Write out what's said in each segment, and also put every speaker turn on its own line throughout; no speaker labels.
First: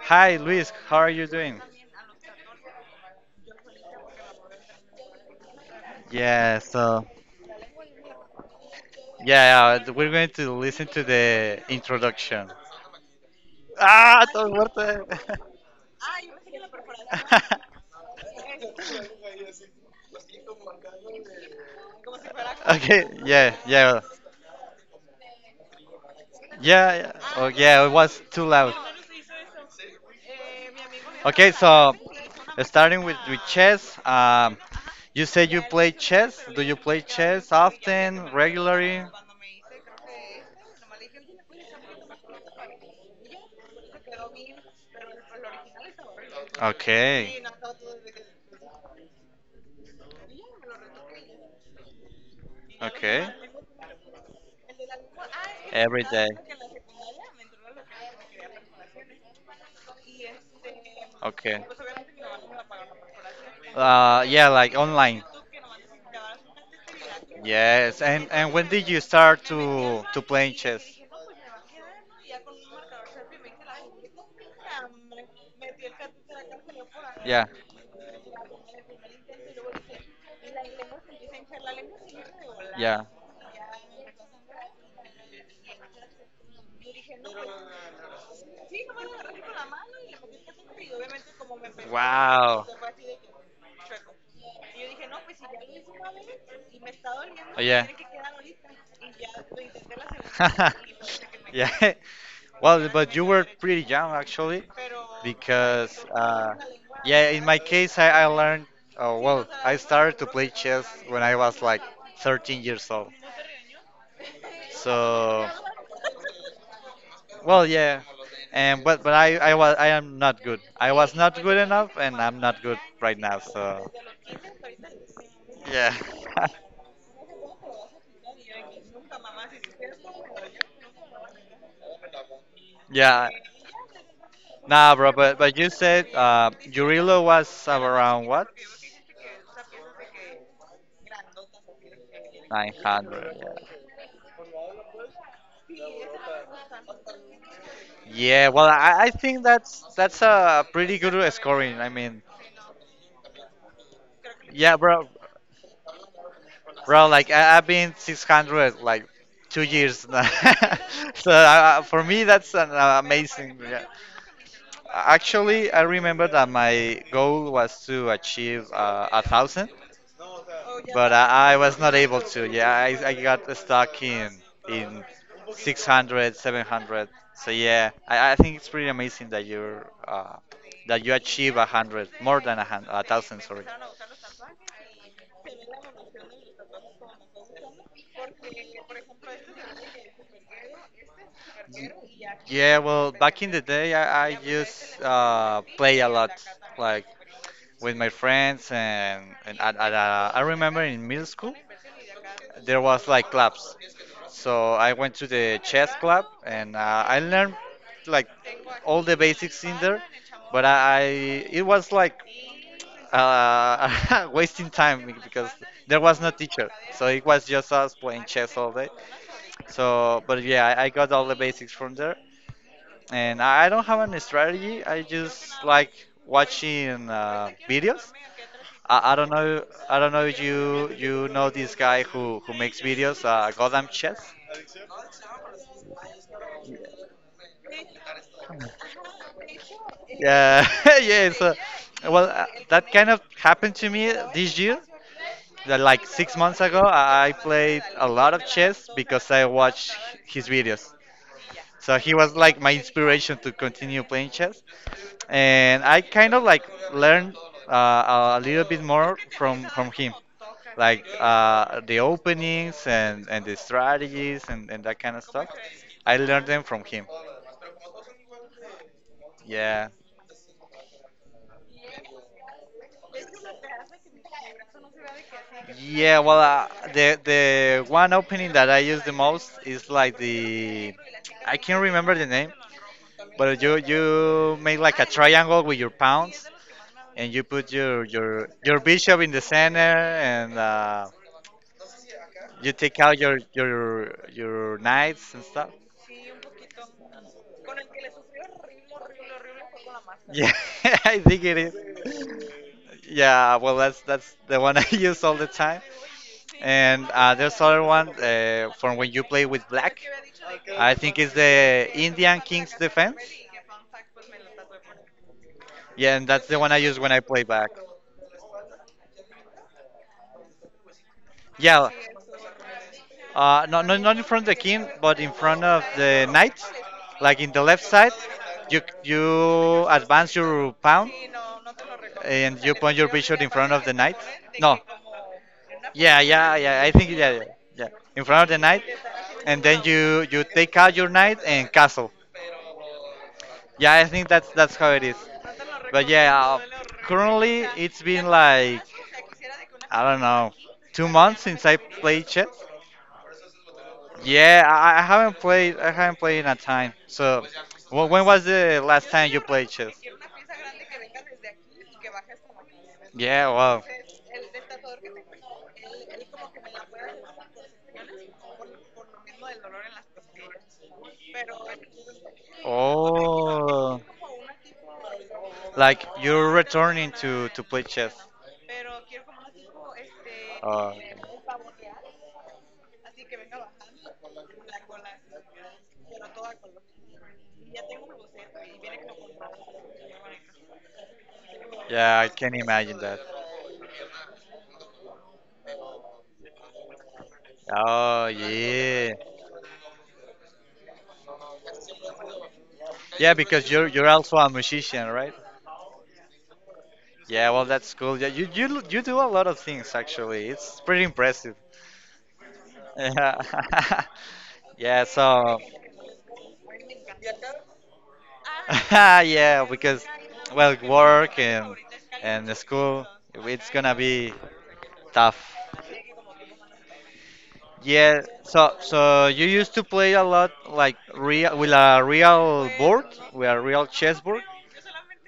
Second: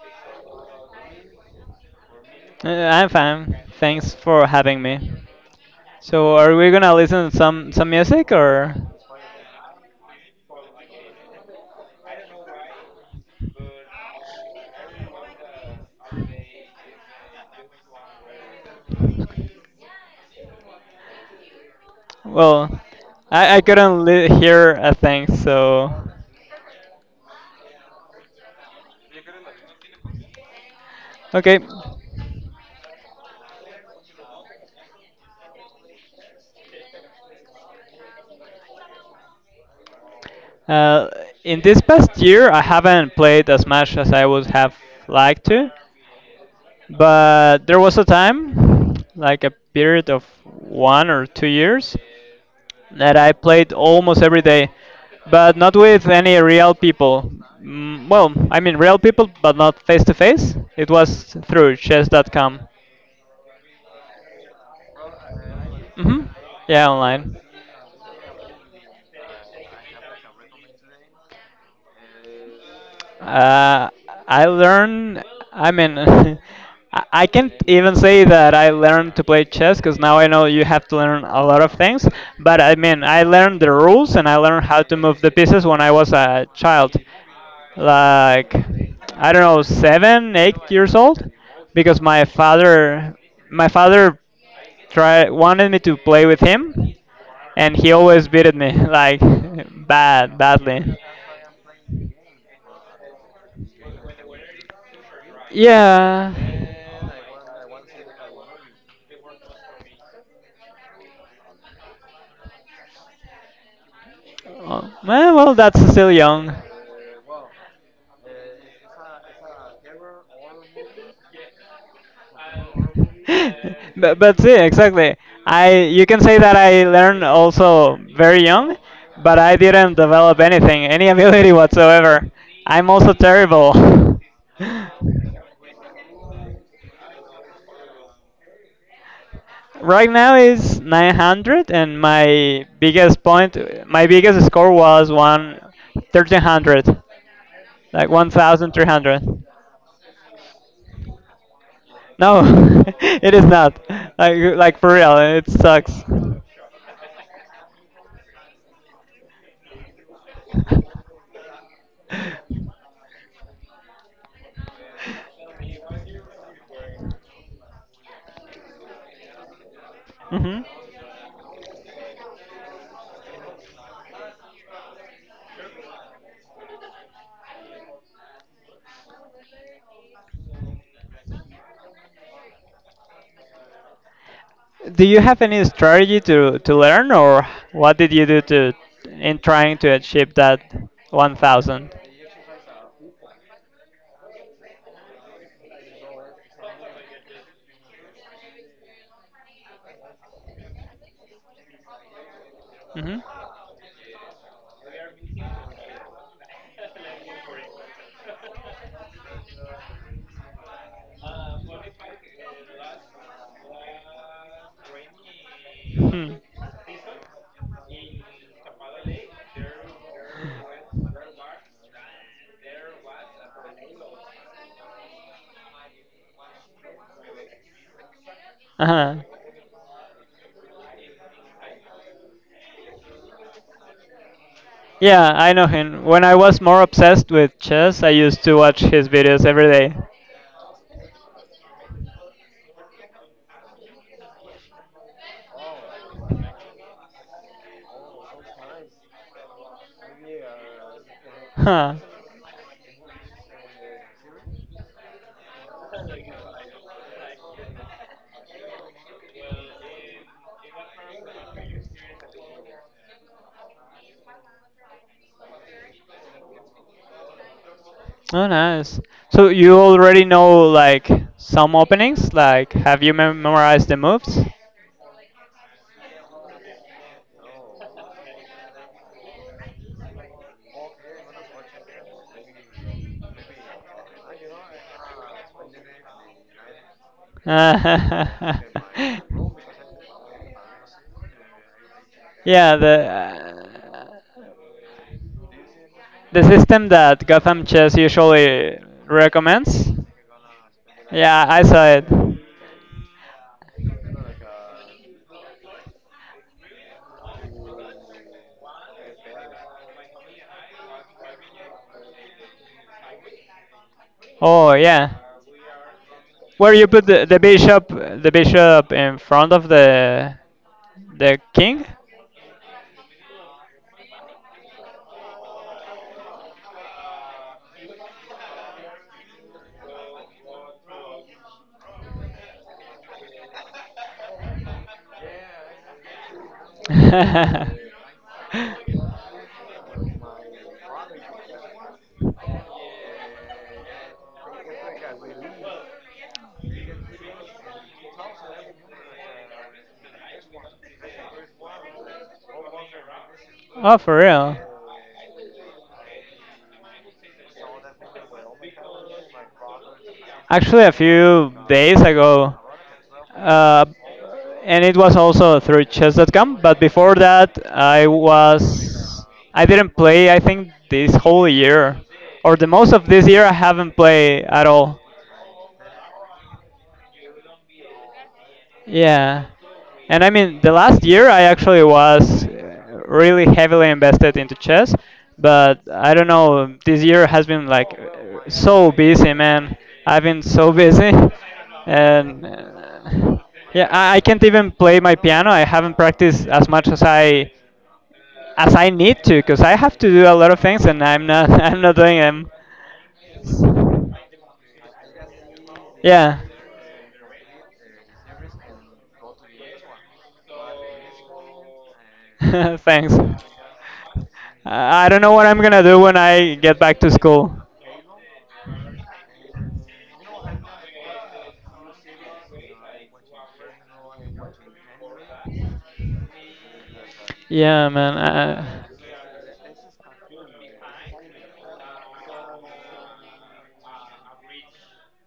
Hi, Luis. How are you doing?
I'm fine. Thanks for having me. So, are
Yeah.
we gonna
So
listen to some music or?
yeah, we're going to listen to the introduction. Ah, todo fuerte.
Well,
Okay. Yeah.
I
Yeah.
couldn't hear a thing. So,
Yeah, yeah. Oh yeah, it was too loud. Okay,
okay.
so starting with chess, you say you play chess. Do you play chess often, regularly?
Uh, in this past year, I haven't played as much as I would have liked to,
Okay,
but there was a time, like a period of 1 or 2 years, that
okay.
I played almost every day, but not
Every
with
day.
any real people. Mm, well, I mean real people, but not face to face. It was
Okay.
through chess.com.
Yeah, like online.
Hmm. Yeah, online.
Yes, and when did you start to playing chess?
Uh, I learn. I mean, I
Yeah,
can't even say that I learned to play chess because now I know you have to learn a lot of things. But I mean,
yeah.
I learned the rules and I learned how to move the pieces when I was a child, like I don't know, 7, 8 years old, because my
Wow.
father, my father tried wanted me to play with him,
Oh,
and
yeah.
he always beat me like badly.
Yeah. Well, but you were pretty young actually, because
Yeah.
yeah, in my case, I learned. Sí, well, I started to play no chess when I was like 13 years old.
Oh,
So,
well, that's still young.
well, yeah, and but I was I am not good. I was not good enough, and I'm not good right now. So,
But see, exactly. I
yeah,
You can say that I learned also very young, but I didn't develop anything, any ability whatsoever. I'm also
yeah.
terrible.
Nah, bro, but but you said Yurilo was around what?
Right now is 900, and
900. Yeah.
my biggest score was one 1300, like
Yeah. Well, I
1300.
think that's a pretty good scoring. I mean,
No, it is not. Like,
yeah,
like for
bro,
real, it sucks.
bro. Like I've been 600 like 2 years now. So for me, that's an amazing. Yeah. Actually, I remember that my goal was to achieve a thousand.
hmm
But I was not able to. Yeah, I got stuck in 600, 700. So yeah, I think it's pretty amazing that you're that you achieve a hundred, more than a hundred, a thousand. Sorry.
Do you have any strategy to learn, or what did you do to in trying to achieve that 1000?
Yeah, well, back in the day, I used play a lot, like with my friends and at I remember in middle school there was
Mm-hmm.
like clubs. So I went to the chess club and I learned like all the basics in there, but I it was like wasting time because there was
Hmm.
no teacher, so it was just us playing chess all day. So, but yeah, I got all the basics from there, and I don't have any strategy. I just like watching videos. I,
Uh-huh.
I don't know. I don't know if you know this guy who makes videos. Gotham Chess.
Yeah, I know him. When I was more obsessed with chess, I used to watch his videos every day.
Yeah, yeah. So, well, that kind of happened to me this year. That like 6 months ago, I played a lot of chess because I watched his videos. So
Huh.
he was like my inspiration to continue playing chess. And I kind of like learned a little bit more from him, like the openings and the strategies and that kind of stuff. I learned them from him.
Oh, nice. So you
Yeah.
already know like some openings? Like, have you memorized the moves?
Yeah, well, the one opening that I use the most is like the I can't remember the name, but you make like a triangle with your pawns and you put your your
yeah,
your bishop in the center and you take
the
out your
uh,
your your knights and stuff.
the system that Gotham Chess usually recommends.
Yeah, I think
Yeah,
it
I saw it.
is. Yeah, well, that's the one I use all the time. And there's other one from when you play with black. I si think it's the Indian King's Defense.
Oh, yeah.
Yeah, and that's the one
Where
I
you
use
put
when I
the, the
play back.
bishop, the bishop in front of the king?
Yeah. Not no, not in front of the king, but in front of the knight. Like in the left side, you advance your pawn and you point your bishop in front of the knight. No. Yeah, yeah, yeah. I think yeah, yeah,
oh,
yeah. In front of the knight, and then you take out your knight and castle. Yeah, I think that's how it is. But yeah, currently it's been like I don't know, 2 months since I played chess.
for real?
Yeah, I haven't played. I haven't played in a time. So, when was the last time you played chess?
Actually, a few days ago,
Yeah, wow.
uh, and it was also through chess.com. But before that, I didn't play. I think this whole year, or the most of this year, I haven't
Oh,
played at all.
like you're returning to play chess.
Yeah. And I mean, the
Oh,
last
okay.
year I actually was really heavily invested into chess, but I don't know, this year has been like so busy, man. I've been so busy.
Yeah, I
And
can imagine that.
yeah, I can't even play my piano. I haven't practiced as much as I
Oh yeah,
need to because I have to do a lot of things and I'm not I'm not doing them.
yeah, because you're also a musician, right?
Yeah.
Yeah, well that's cool. Yeah, you do a lot of things actually. It's pretty impressive.
Thanks.
Yeah, yeah.
I don't know what
So.
I'm gonna do when I get back to school.
Yeah, because well, work and the school, it's gonna be tough.
Yeah, man.
Yeah. So so you used to play a lot like real with a real board, with a real chess board,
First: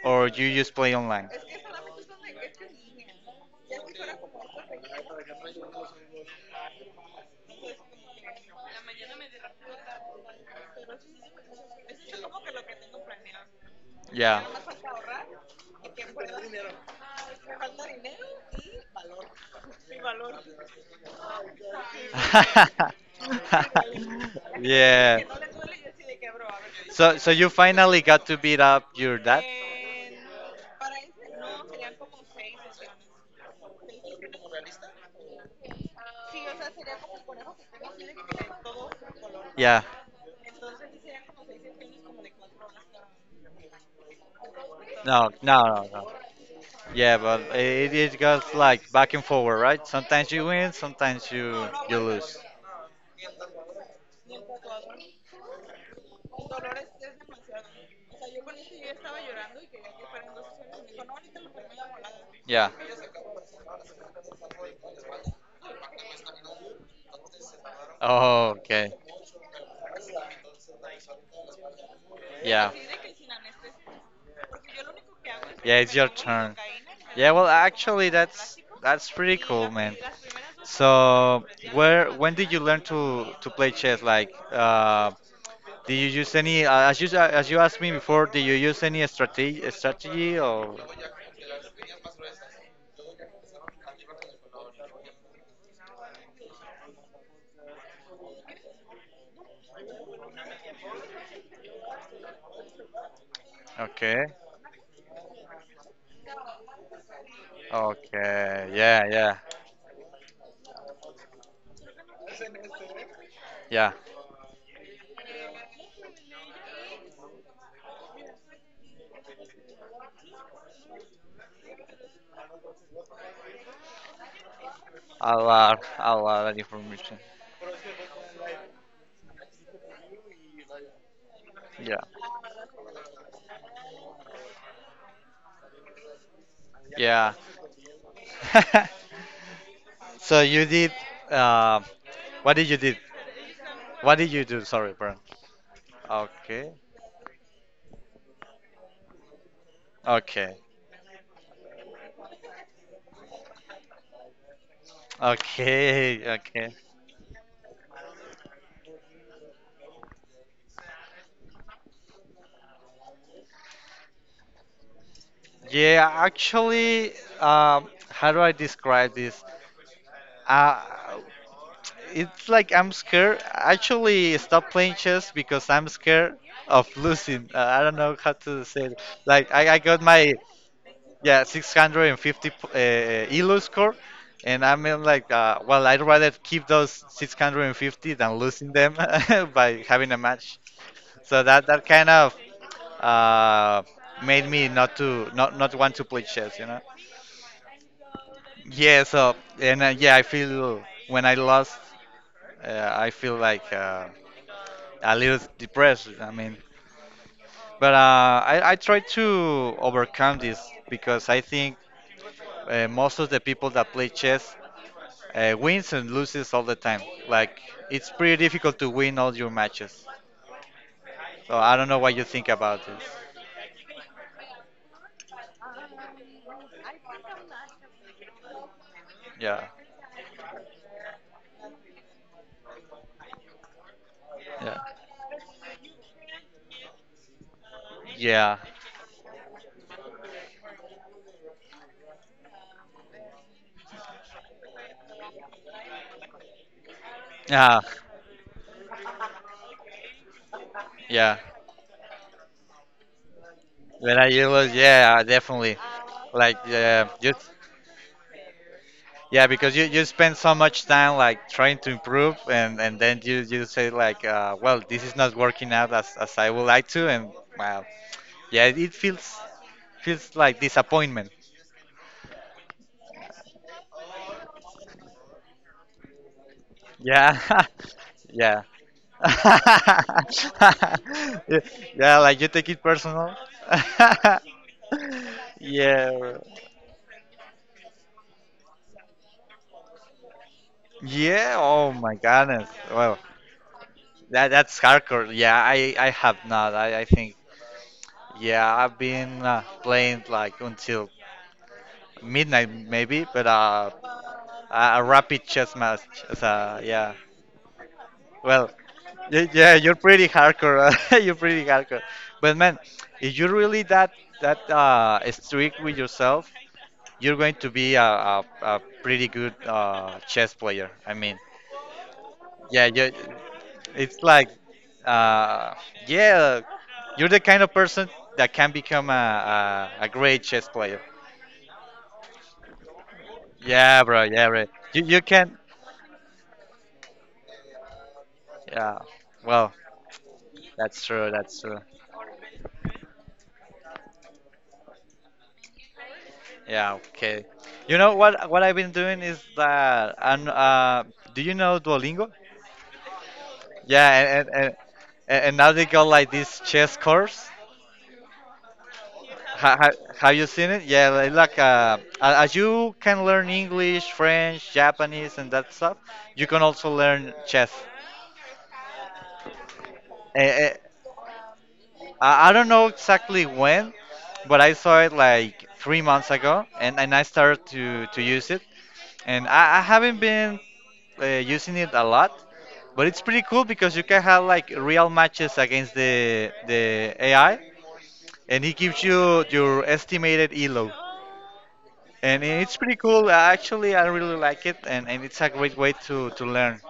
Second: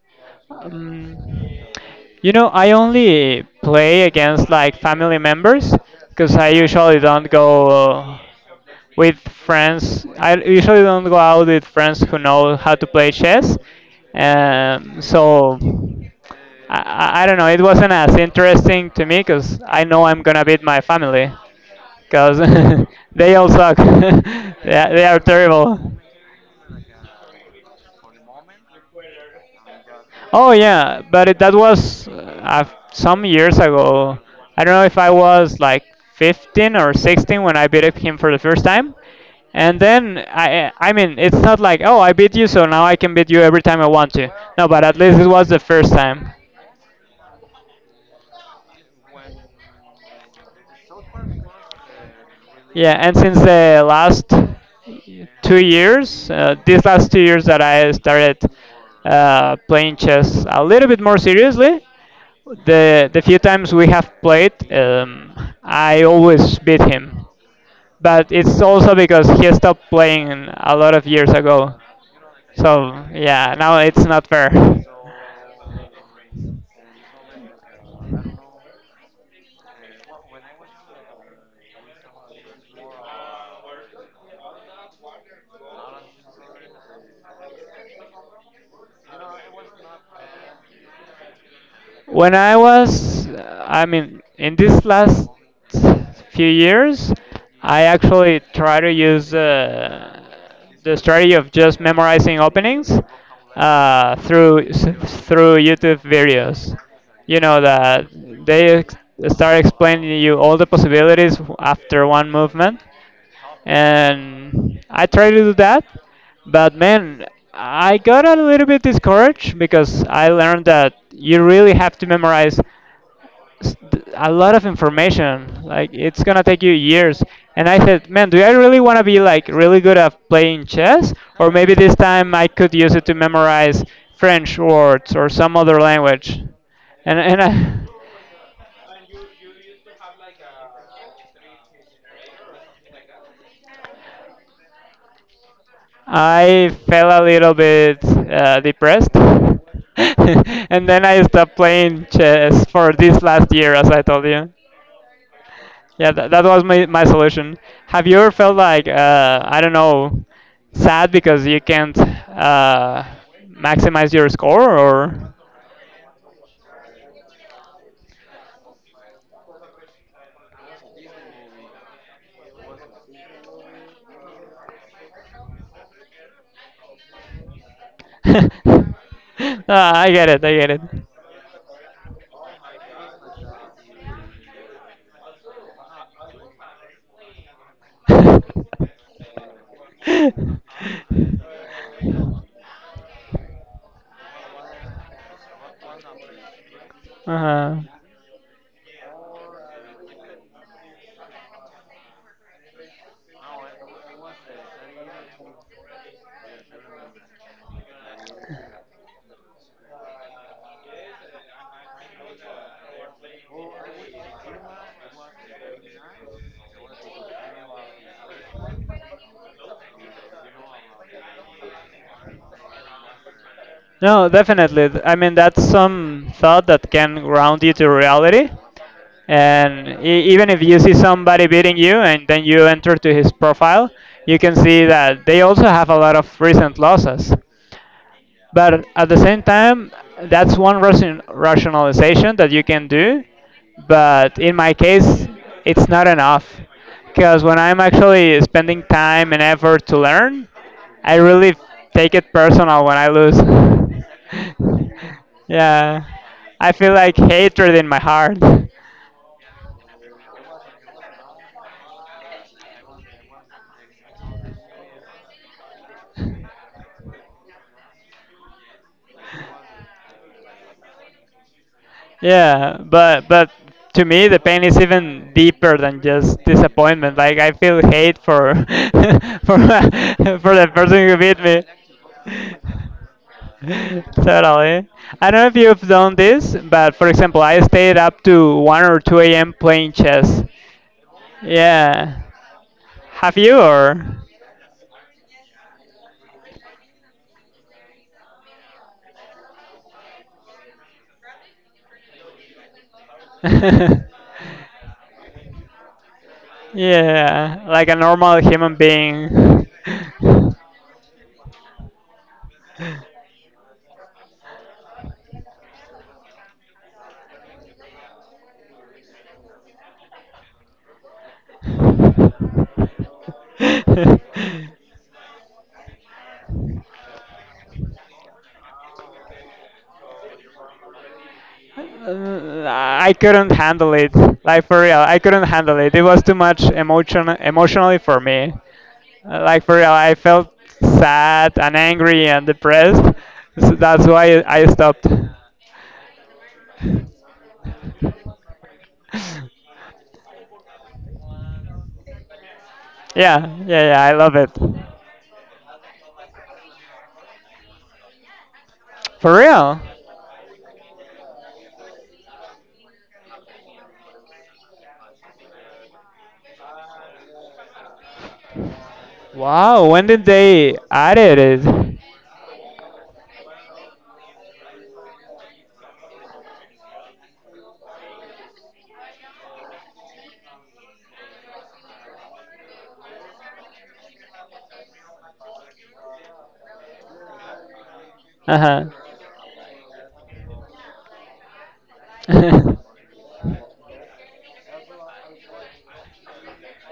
or you just play online?
um, I only play against like family members because I usually don't go with friends. I usually don't go out with friends who know how to play chess.
Yeah.
So I don't know. It wasn't as interesting to me because I know I'm gonna beat my family. Because they all suck. They are
Yeah.
terrible.
So, so you finally got to beat up your dad?
Oh yeah, but that was some years ago. I don't know if I was like 15 or 16 when I beat up him for the first time. And
Yeah.
then I mean, it's not like, "Oh, I beat you, so now I can beat you every time I want to." No, but at least it
No,
was the
no, no,
first
no.
time.
Yeah, but it goes like back and forward, right? Sometimes you win, sometimes you lose.
Yeah, and since the last 2 years, these last 2 years that I started playing chess a little bit more seriously,
Yeah.
the few times we have played, I always beat him. But
Oh,
it's
okay.
also because he stopped playing a lot of years ago.
Yeah.
So yeah, now it's not fair.
Yeah, it's your turn. Yeah, well, actually, that's pretty cool, man. So, where when did you learn to play chess? Like, did you use any? As you asked me before, did you use any strategy or?
When I was, I mean, in this last few years, I actually try to use the strategy of just memorizing openings
Okay.
uh, through s- through YouTube videos. You know that they
Okay.
ex-
Yeah. Yeah.
start explaining you all the possibilities after one movement
Yeah.
and I try to do that, but man, I got a little bit discouraged because I learned that you really have to memorize a lot of
A
information.
lot.
Like
A
it's
lot
gonna
of
take you
information.
years. And I said, man, do I really want to be like really good at playing chess, or maybe
Yeah.
this time I could use it to memorize French words or some other language, and
Yeah.
and I.
So you did. Uh, what did you did? What did you do? Sorry, Brian. Okay.
I felt a little bit depressed.
Okay.
and then I stopped playing chess for this last year, as I told you. Yeah,
Okay.
that was
Okay.
my solution. Have you ever felt like, I don't know, sad because you can't maximize your score? Or?
Yeah, actually, how do I describe this? Uh, it's like I'm scared. I actually stop playing chess because I'm scared of losing. I don't know how to say it. Like, I, I
Ah,
got
I get
my,
it, I get
yeah, 650 ELO score. And I mean, like, well, I'd rather keep those 650 than losing
it.
them by having a match. So that kind of uh, made me not to not want to play chess, you know.
uh-huh.
Yeah. So and yeah, I feel when I lost, I feel like a little depressed. I mean, but I try to overcome this because I think most of the people that play chess wins and loses all the time. Like it's pretty difficult to win all your matches. So I don't know what you think about this.
No, definitely. I mean, that's some thought that can ground you to reality.
Yeah.
And even if you see somebody beating you and then you enter to his profile, you can see that they also have a lot of recent losses.
Yeah.
But at the same time, that's one rationalization that you can do. But in my case, it's not enough. Because when
Yeah.
I'm
Ah.
actually spending time and effort to learn, I
Yeah,
really take it personal when I lose.
when I you was yeah, definitely.
yeah.
Like
I feel
yeah,
like
just
hatred in my heart.
yeah, because you spend so much time like trying to improve, and then you say like, well, this is not working out as I would like to, and wow, yeah, it feels feels like disappointment.
Yeah, but to me the pain is even deeper than just disappointment.
Yeah,
Like I feel hate for
yeah.
for for the person who beat me.
Yeah, like you take it personal.
Totally. I don't know if you've done
Yeah.
this, but for example, I stayed up to 1 or 2 a.m. playing chess.
Yeah, oh my
Yeah.
goodness. Well,
Have you or?
that that's hardcore. Yeah, I have not. I think yeah, I've been playing like until midnight maybe, but a rapid chess match. So yeah,
Yeah, like a normal
well,
human
y-
being.
yeah, you're pretty hardcore. You're pretty hardcore. But man, if you're really that strict with yourself, you're going to be a pretty good chess player. I mean, yeah, you, it's like, uh, yeah, you're the kind of person that can become a great chess player.
Uh, I couldn't handle
Yeah,
it.
bro. Yeah, bro.
Like for real,
You,
I
you
couldn't
can.
handle it. It was too much emotionally for me.
Yeah.
Like
Well,
for real, I felt
that's true.
sad
That's
and
true.
angry and depressed. So that's why I stopped.
Yeah. Okay. You know what? What I've been doing is that. And do you know Duolingo?
Yeah, yeah, yeah. I love
Yeah. And
it.
and, and and now they got like this chess course.
For
Ha,
real.
ha, have you seen it? Yeah, like as you can learn English, French, Japanese, and that stuff, you can also learn chess.
Wow. When did
Eh,
they
eh,
added it?
I don't know exactly when, but I saw it like 3 months ago, and I started to use it. And I haven't been using it a lot, but it's pretty cool because you can have like real matches against the AI,
Uh
and it
huh.
gives you your estimated elo. And it's pretty cool. Actually, I really like it, and it's a great way to learn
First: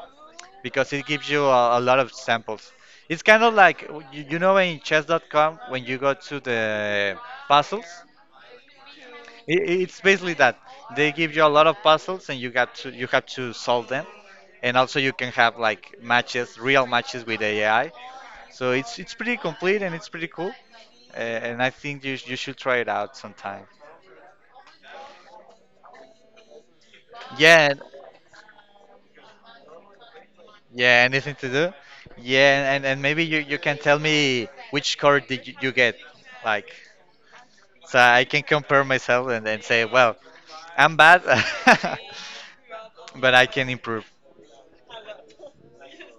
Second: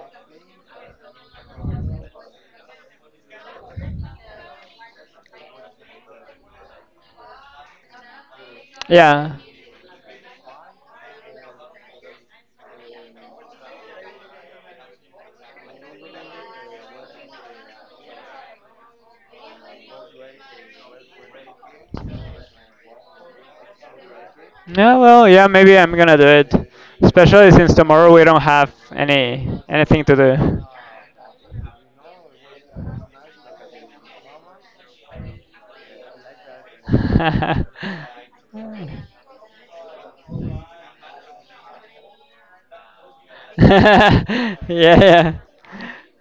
because it gives you a lot of samples. It's kind of like, you know, in chess.com, when you go to the puzzles,
yeah.
it's basically that. They give you a lot of puzzles, and you have to solve them. And also, you can have like matches, real matches with AI. So it's pretty complete and it's pretty cool. And I think you should try it out sometime.
Yeah. Well. Yeah. Maybe I'm gonna do it. Especially since
Yeah,
tomorrow we don't have anything to do.
yeah, anything to do? Yeah, and maybe you can tell me which score did you get, like, so I can compare myself and then say, well, I'm bad, but I can improve.
yeah, yeah.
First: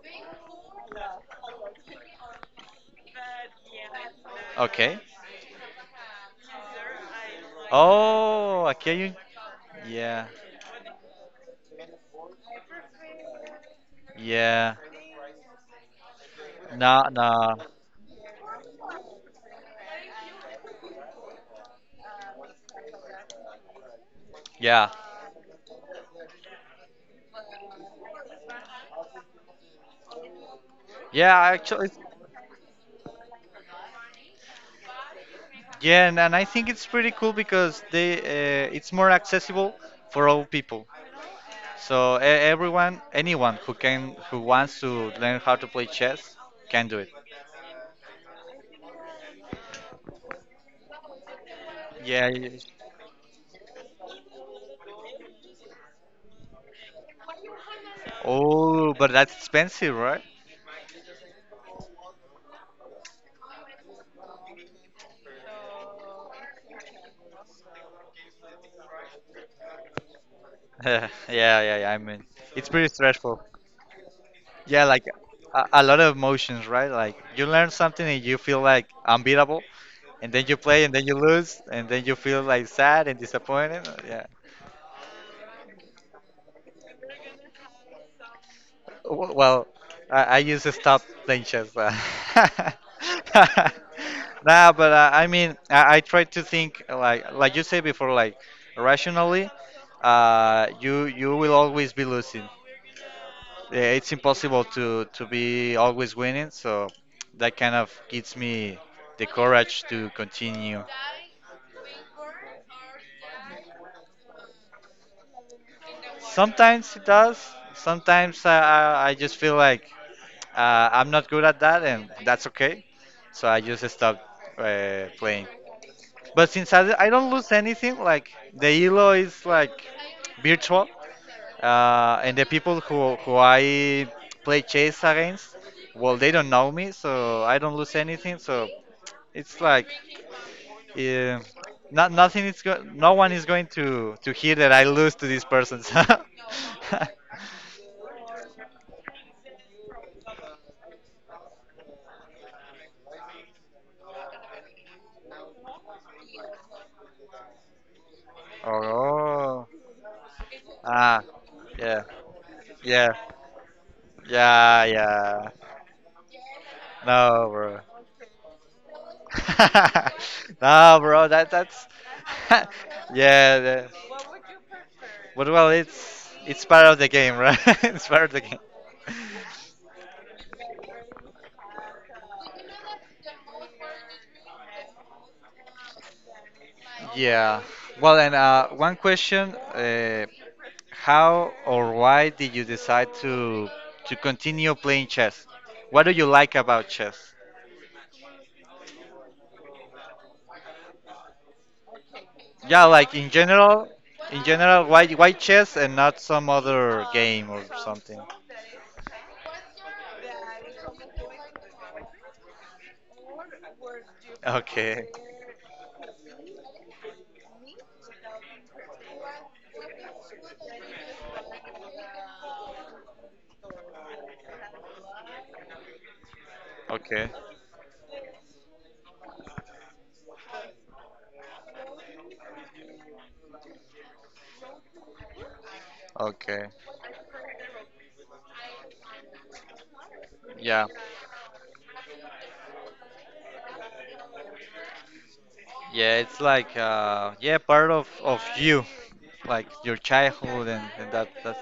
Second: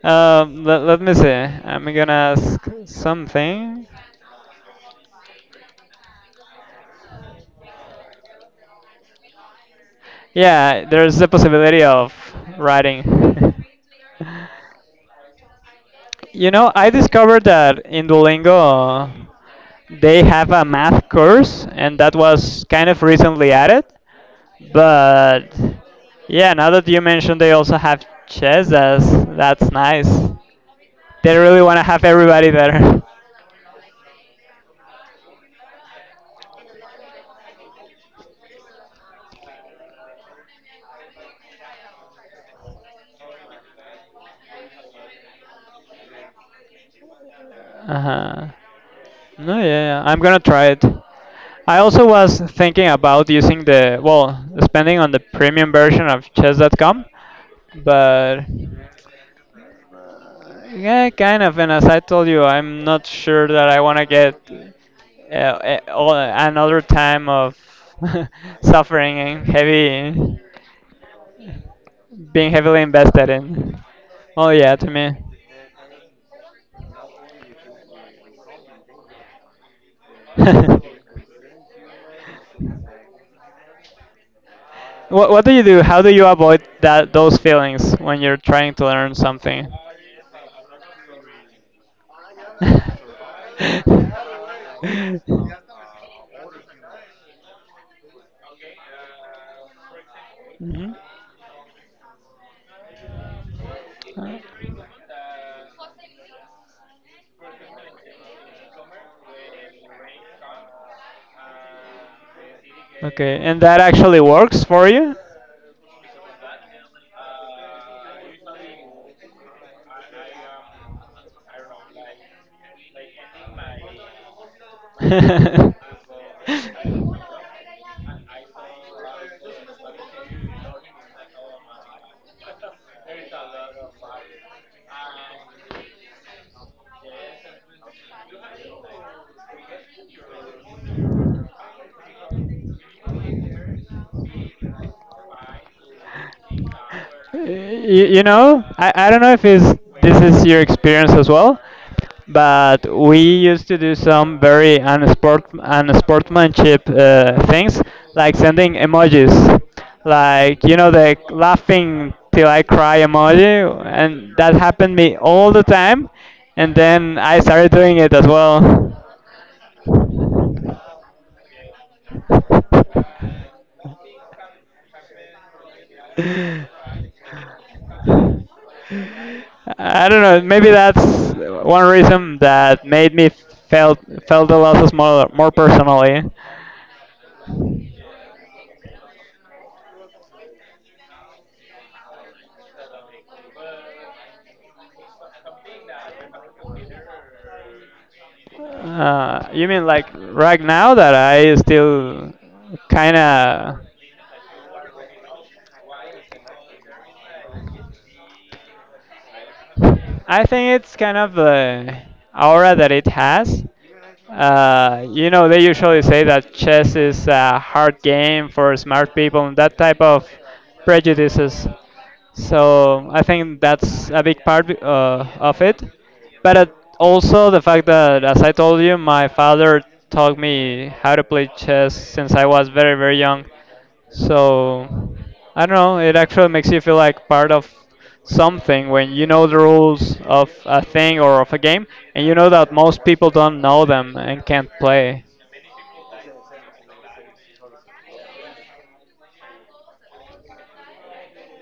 Let me see. I'm gonna ask something.
Okay. Oh, okay. You, yeah,
Yeah, there's the possibility of writing.
yeah.
You know, I
No,
discovered
no.
that in Duolingo they have a math course, and that was kind of recently added.
Yeah,
But yeah, now that you mentioned they also have chess, that's nice. They
yeah.
really want to
Actually,
have everybody there.
yeah, and I think it's pretty cool because they it's more accessible for all people. So anyone who can, who wants to learn how to play chess, can do it.
Uh-huh. No, yeah, yeah, I'm gonna try it. I also
Yeah.
was thinking about using well, spending on the premium version of chess.com, but
Oh, but that's expensive, right?
yeah, kind of. And as I told you, I'm not sure that I want to get another time of suffering and heavy.
Yeah, yeah, yeah. I mean,
Being
it's
heavily
pretty
invested
stressful.
in. Oh yeah,
Yeah,
to
like
me.
a lot of emotions, right? Like you learn something and you feel like unbeatable, and then you play and then you lose, and then you feel like sad and disappointed. Yeah.
what do you do? How do you avoid that those feelings when you're trying to learn
Well,
something?
I used to stop playing chess. Nah, but I mean, I try to think like you said before, like rationally.
Mhm.
You will always be losing. Yeah, it's
Uh,
impossible to be always winning. So that kind of gives me the courage to continue.
Okay, and that actually works for you?
Sometimes it does. Sometimes I just feel like. I'm not good at that, and that's okay. So I just stopped playing. But since I don't lose anything, like the Elo is like virtual, and the people who I play chess against, well, they don't know me, so I don't lose anything. So it's like, uh, not nothing is go- no one is going to hear that I lose to these persons.
I don't know if it's, this is your experience as well, but we used to do some very unsportsmanship things, like sending emojis,
Oh,
like, the
ah, yeah,
laughing till I cry
yeah.
emoji, and that
Yeah,
happened me
yeah.
all the time, and then I
No,
started
bro.
doing it as well.
No, bro. That that's. Yeah. The, what well, it's part of the game, right? It's part of the game.
I don't know. Maybe that's one reason that made me felt the losses more personally.
Yeah. Well, and one question: how or why did you decide to continue playing chess? What do you like about chess?
You mean like right now that I still
Yeah, like
kind of.
in general, why chess and not some other game or something?
I think it's kind of the aura that it has.
Okay,
They usually say that chess is a hard game for smart people and that type of prejudices. So I think that's a big part of it. But
okay,
also the fact that, as I told you, my father taught me how to play chess since I was very, very young. So I don't know, it actually
okay.
makes you feel like part of something when you know the rules of a
Yeah,
thing or of a game and you know that most people don't know them and can't play.
yeah. It's like yeah, part of you, like your childhood and that that's.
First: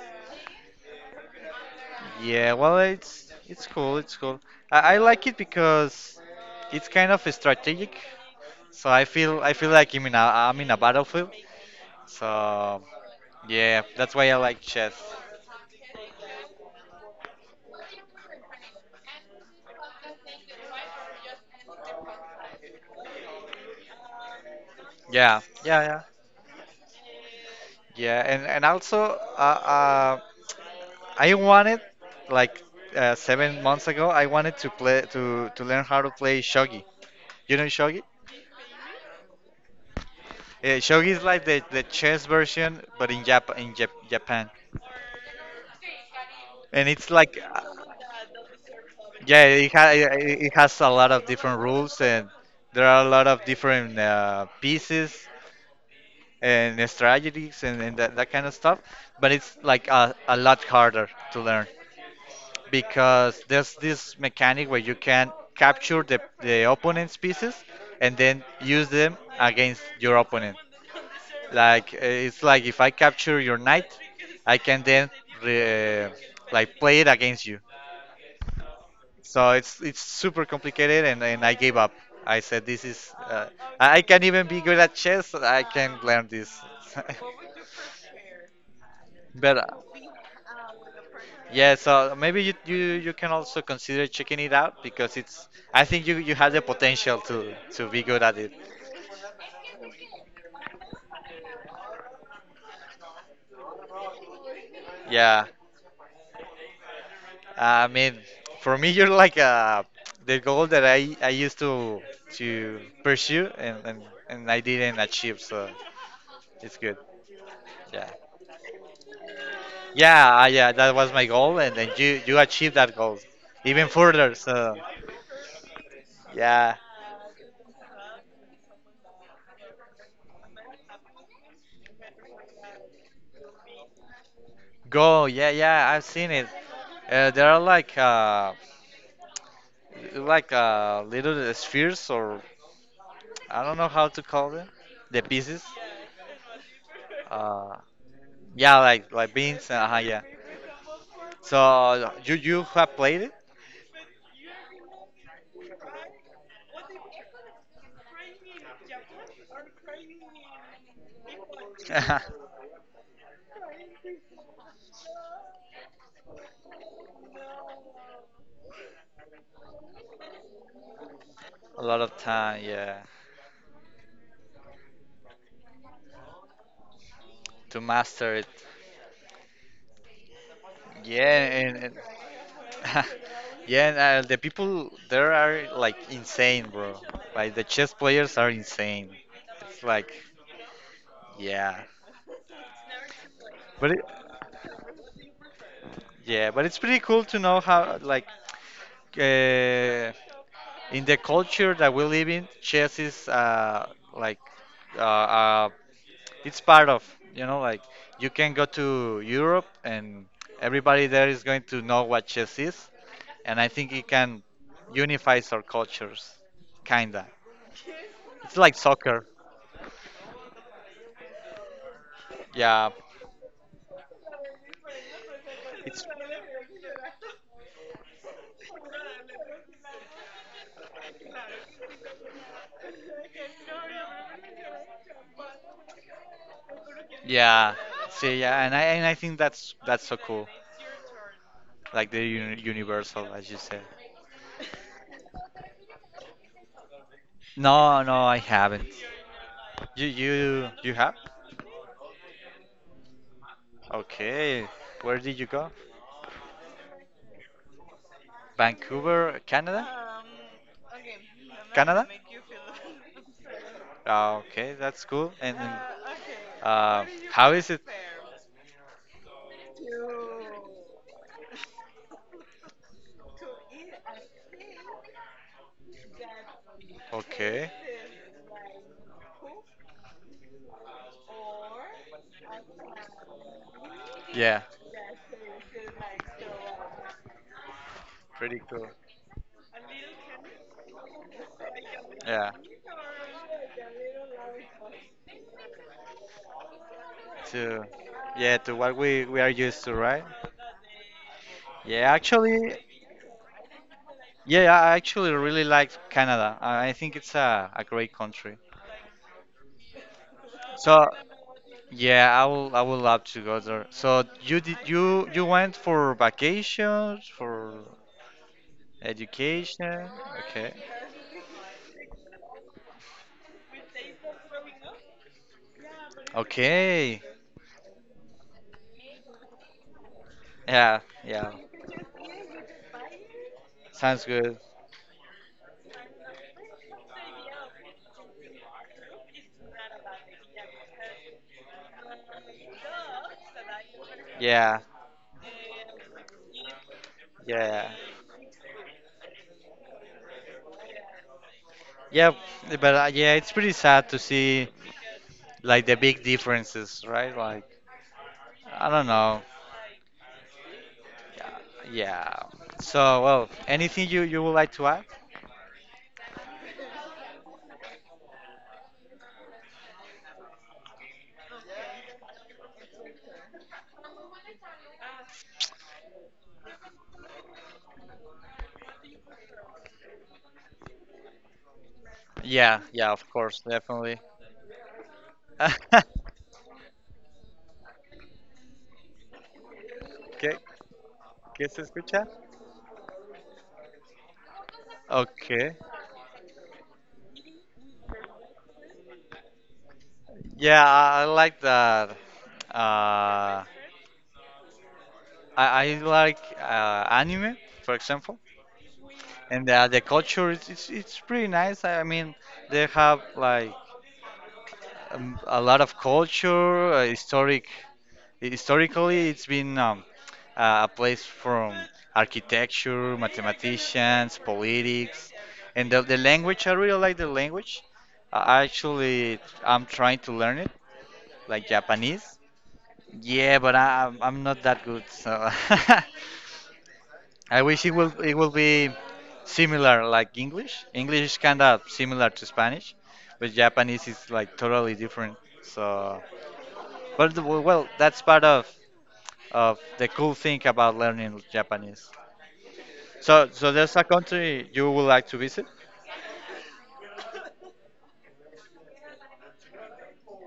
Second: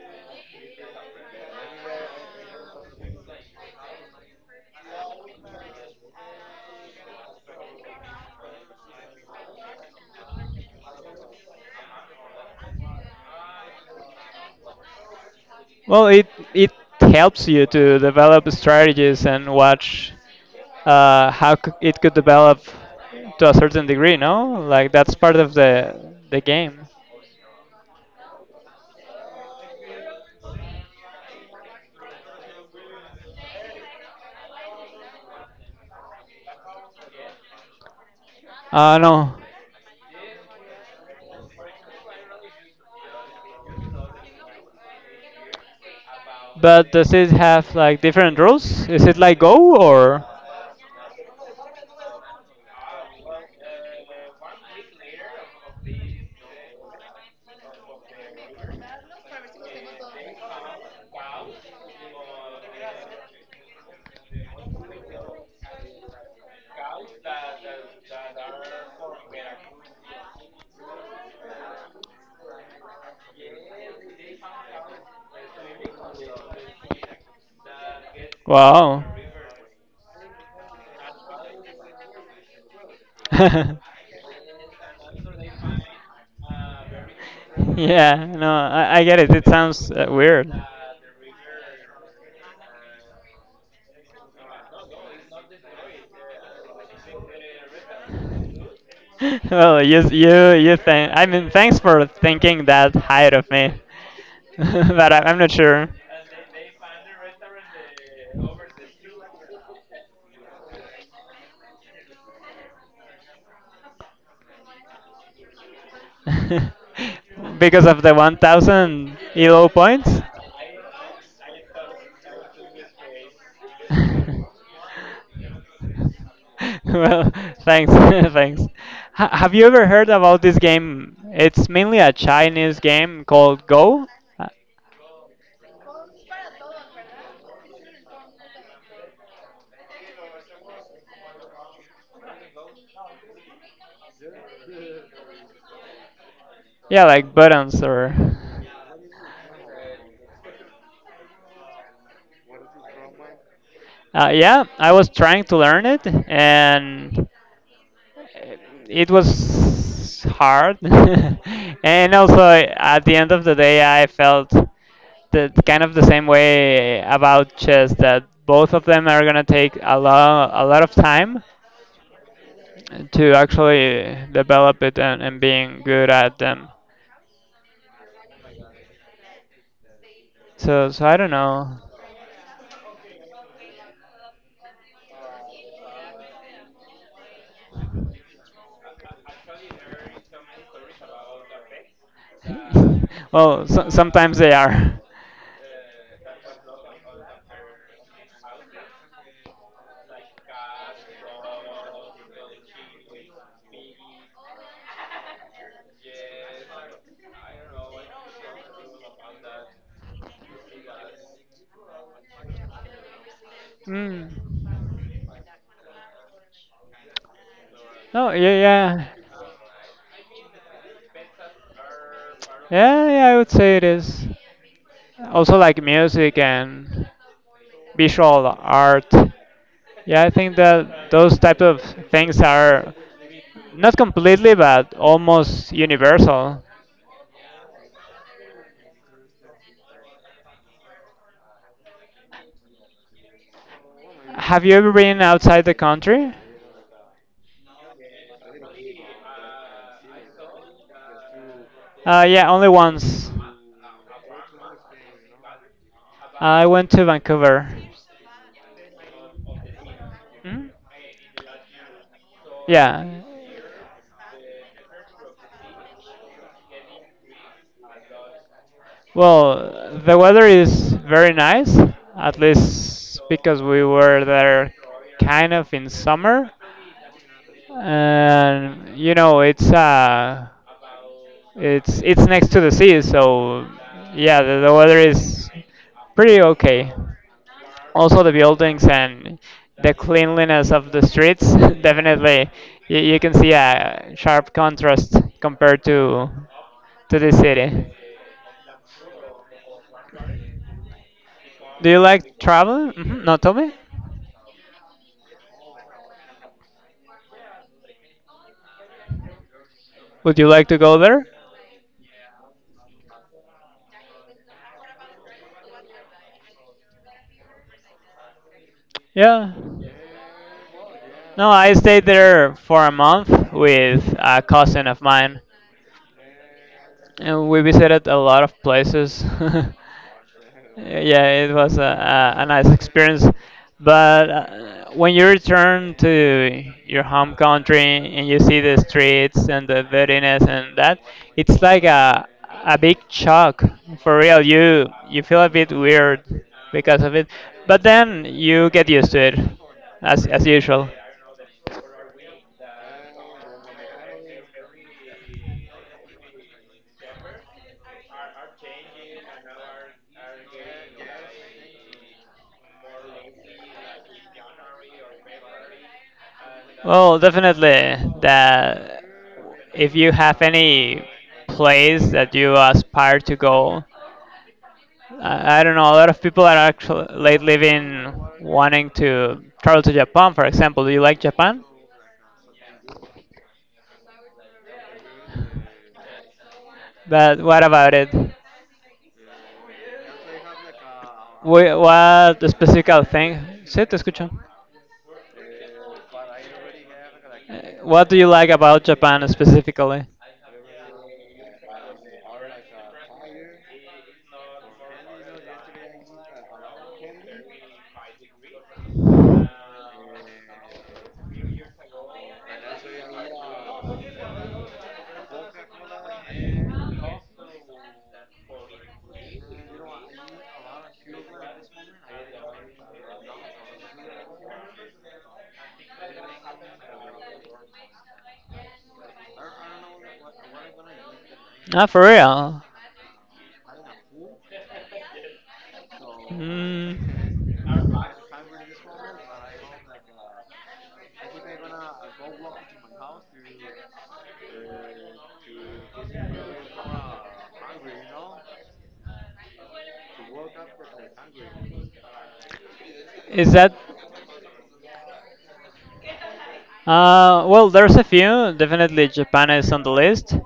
Yeah, well, it's cool. It's cool. I like it because it's kind of strategic. So I feel like I'm in a battlefield. So yeah, that's why I like chess.
Well, it helps you to develop strategies and watch it could develop to a certain degree, no? Like that's part
Yeah,
of the
yeah, yeah,
the game.
yeah. And also, I wanted like 7 months ago. I wanted to play to learn how to play shogi. You know shogi?
I know,
Shogi is like the chess version, but in Japan. And
but
it's
does it
like
have like different rules? Is it like
yeah, it,
Go
ha- it
or?
it has a lot of different rules and there are a lot of different pieces and strategies and that kind of stuff. But it's like a lot harder to learn because there's this mechanic where you can capture the opponent's pieces and then use them against your opponent. Like it's like if I capture your knight, I can then re- like play it against you.
Wow.
So it's super complicated, and I gave up. I said, this is
yeah,
I can't even be good at chess. I can't learn this.
no, I get it. It
But
sounds weird.
yeah, so maybe you, you can also consider checking it out because it's I think you you have the potential to be good at it.
Well, you think? I mean, thanks for thinking that height of me, but I'm
Yeah,
not sure
I mean, for me, you're like the goal that I used to pursue and I didn't achieve, so it's good.
because of
Yeah.
the 1,000 elo points.
Yeah, that was my goal, and then you achieved that goal, even further. So, yeah,
Well, thanks, thanks. Ha have you ever heard about this game? It's mainly a Chinese game called Go. Uh,
go, yeah, yeah, I've seen it. There are like little spheres, or I don't know how to call them, the pieces.
Yeah, like
Uh,
buttons or.
yeah, like beans. Uh-huh, yeah. So you have played it?
Yeah, I was trying to learn it, and it was hard. And
A
also, at the end of the day, I felt the kind of the same way about chess, that both of them are gonna take a lot of time
lot of time, yeah,
to actually develop it and, being good at them.
to master it.
So I
Yeah,
don't know.
and yeah, and, the people there are like insane, bro. Like the chess players are insane. It's like, yeah,
Well,
but it,
sometimes they are.
yeah, but it's pretty cool to know how like uh, in the culture that we live in, chess is like uh, uh, it's part of you know like you can go to Europe and everybody there is going to know what chess is, and I think it can
Mm.
unifies our cultures, kinda.
Oh, yeah,
It's like
yeah.
soccer. Yeah,
Yeah, yeah, I would say it is. Also, like music and visual art. Yeah, I think that those type of things are not completely, but almost universal.
yeah. See, yeah, and I think that's so cool. Like the universal, as you said.
Have you ever been outside the country?
No, no, I haven't. You you have?
Yeah, only once.
Okay. Where did you go?
I went to Vancouver.
Vancouver, Canada?
Hmm?
Canada?
Yeah.
Ah, okay, that's cool. And then, uh, how feel is it?
Well, the weather is very nice, at least because we were there kind of in summer.
Okay.
And it's it's next to the sea, so yeah,
Yeah,
the weather is pretty okay. Also the
pretty
buildings
cool.
and the cleanliness of the streets definitely
Yeah.
you can see a sharp contrast compared to the
To
city.
yeah, to what we are used to, right?
Do you
Yeah,
like
actually,
traveling? No, tell me.
yeah, I actually really like Canada. I think it's a great country.
Would you like to go
So.
there?
Yeah, I will. I would love to go there. So you did you went for vacations for
Yeah.
education? Okay.
No, I stayed there for a month with a cousin of mine.
Okay.
And we visited a lot of places.
Yeah.
Yeah,
Yeah.
it was a nice experience.
Sounds
But
good.
when you return to your home country and you see the streets and the dirtiness and that, it's like a big shock for real.
Yeah.
You feel a bit weird because of it, but
Yeah.
then you get used to it, as usual.
Yeah. But yeah, it's pretty sad to see like the big differences, right? Like I don't know. Yeah. So, well, anything you would like to add?
Well, definitely, that if you have any place that you aspire to go, I don't know, a lot of people are actually lately been wanting to travel to Japan, for example. Do you like Japan?
Yeah, yeah, of course, definitely. ¿Qué,
But what about it?
qué se escucha?
What specific thing? Sí, te escucho.
Okay.
Eh, what do you like about Japan specifically?
Yeah, I like that. Uh, I, I like anime, for example, and the culture is it's pretty nice. I mean, they have like a lot of culture. Historically, it's been a place from architecture, mathematicians, politics, and the language. I really like the language. I'm trying to learn it, like
Ah, for
Japanese.
real.
Yeah, but I'm not that good, so
Mm.
I wish it will be similar like English. English is kind of similar to Spanish, but Japanese is like totally different. So, well, that's part of the cool thing about learning Japanese. So,
Is
so
that
there's a country you would like to visit?
Well, there's a few. Definitely Japan is on the list.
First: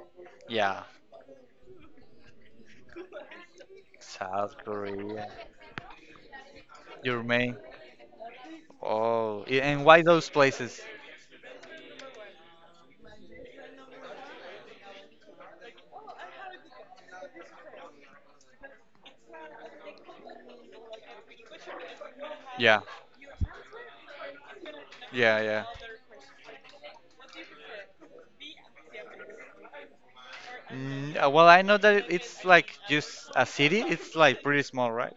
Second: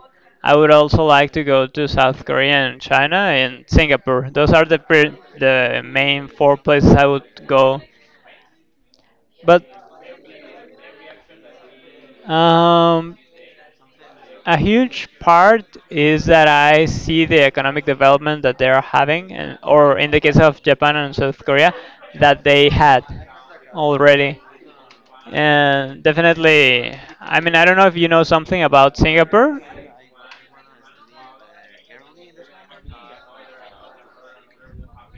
I would
Yeah,
also like to go to South Korea and China and Singapore. Those
South
are the
Korea.
the main four places I
Your
would
main.
go.
Oh,
But
and why those places?
um, a huge part is that I see the economic development that they are having, and, or in the case of Japan and South Korea, that they
Yeah,
had already.
yeah, yeah.
And definitely, I mean, I don't know if you know something about Singapore.
Mm, well, I know that it's like just a city. It's like pretty small, right?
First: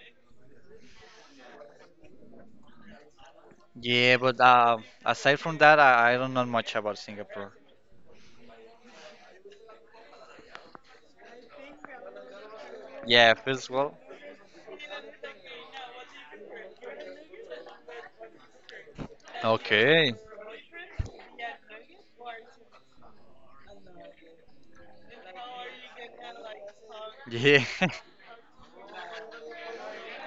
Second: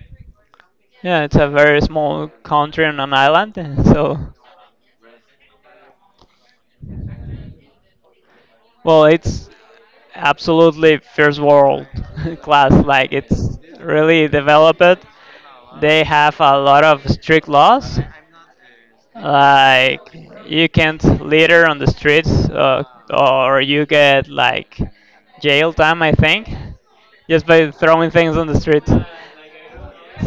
Yeah, it's a very small country on an island, so
Yeah, but aside from that, I don't know much about Singapore.
well, it's absolutely first world class. Like
Yeah,
it's
first world.
really developed. They have a lot of strict laws. Like
Okay.
you can't litter on the streets, or you get like jail time, I think, just
Yeah.
by throwing things on the streets.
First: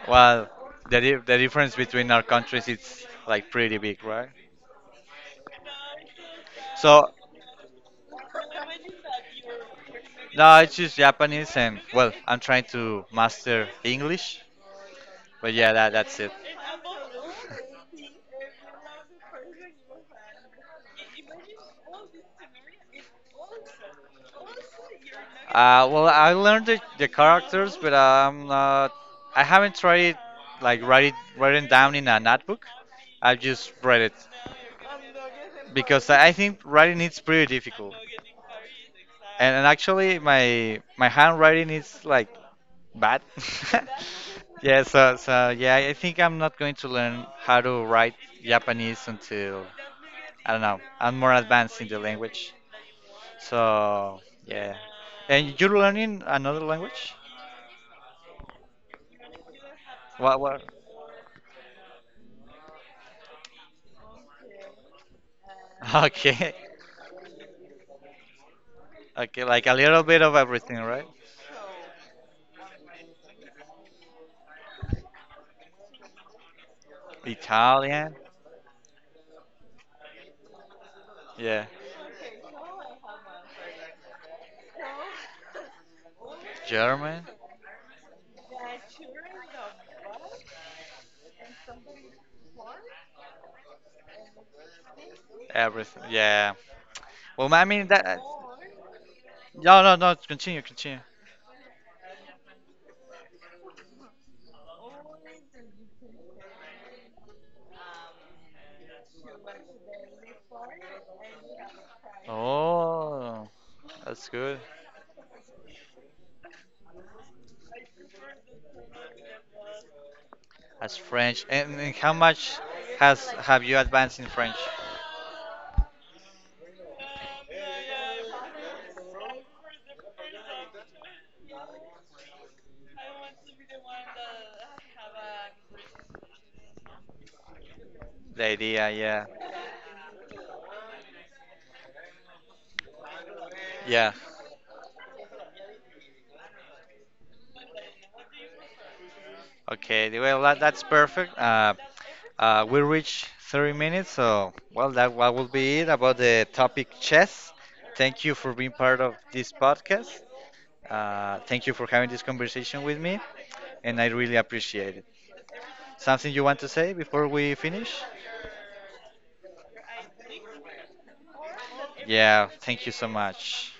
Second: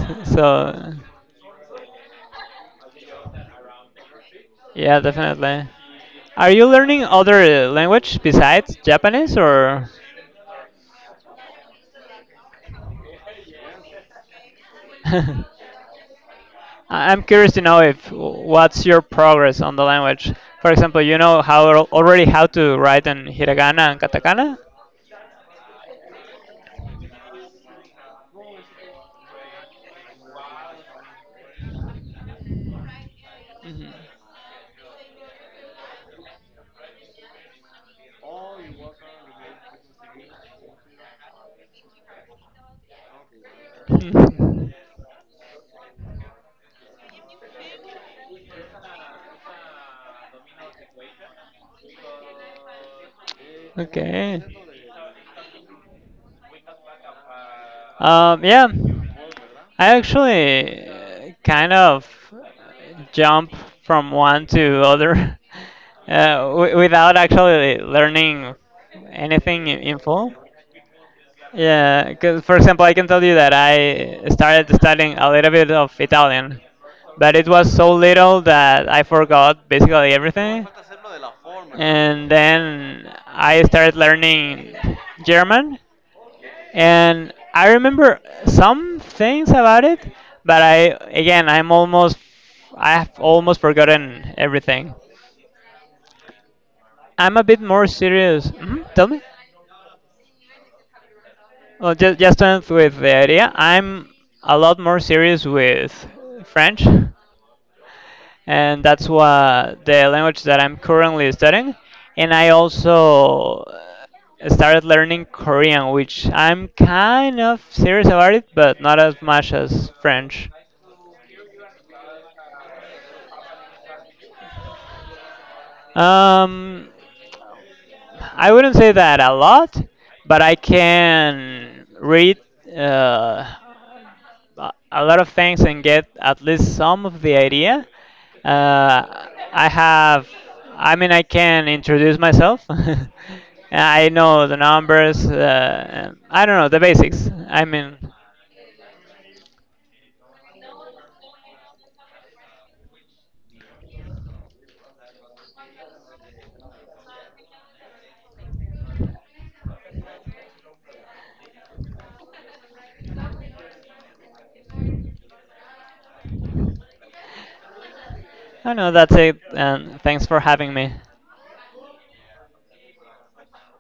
Well,
So
the difference between our countries it's like pretty big, right?
yeah, definitely. Are you
So,
learning other language besides Japanese, or
no, it's just Japanese, and well, I'm trying to master English,
I-
but yeah, that's it.
I'm curious to know if what's your progress on the language. For example, you know how already how to write in hiragana and katakana.
Well, I learned the characters, but I'm not. I haven't tried like writing down in a notebook. I've just
Mhm.
read it because I think writing it's pretty difficult, and actually my handwriting is like bad.
Mhm.
Yeah, so so yeah, I think I'm not going to learn how to write Japanese until I don't know. I'm more advanced in the language. So
Okay.
yeah, and you're learning another language?
Yeah, I
What? What?
actually kind of jump from one to other
Okay,
without actually learning
okay, like
anything
a
in
little bit
full.
of everything, right?
Yeah, because for example, I can tell you that I started studying a little bit of Italian, but it was so
Italian,
little that I forgot basically everything.
yeah,
And then I started learning German,
German,
and I remember some things about it, but I again I'm almost, I have almost forgotten everything.
everything, yeah.
I'm a
Well,
bit
I
more
mean that.
serious. Mhm, tell me.
No, no, no. Continue, continue.
Well, just to end with the idea, I'm a lot more serious with French, and that's what the language that I'm currently studying. And I
Oh,
also
that's good.
started learning Korean, which I'm kind of serious about it, but not as much as French.
That's French. And how much has have you advanced in French?
Um, I wouldn't say that a lot, but I can read uh, a lot of things and get at least some of the idea.
The idea, yeah,
Uh, I have, I mean, I can introduce myself. And I
yeah.
know the numbers. And I don't know the basics. I mean,
Okay, well, that's perfect. We reached 30 minutes, so well, that what will be it about the topic chess. Thank you for being part of this podcast. Thank you for having this conversation with me, and I really appreciate it. Something you want to say before we finish?
I know that's it. And thanks for having me.
Yeah, thank you so much.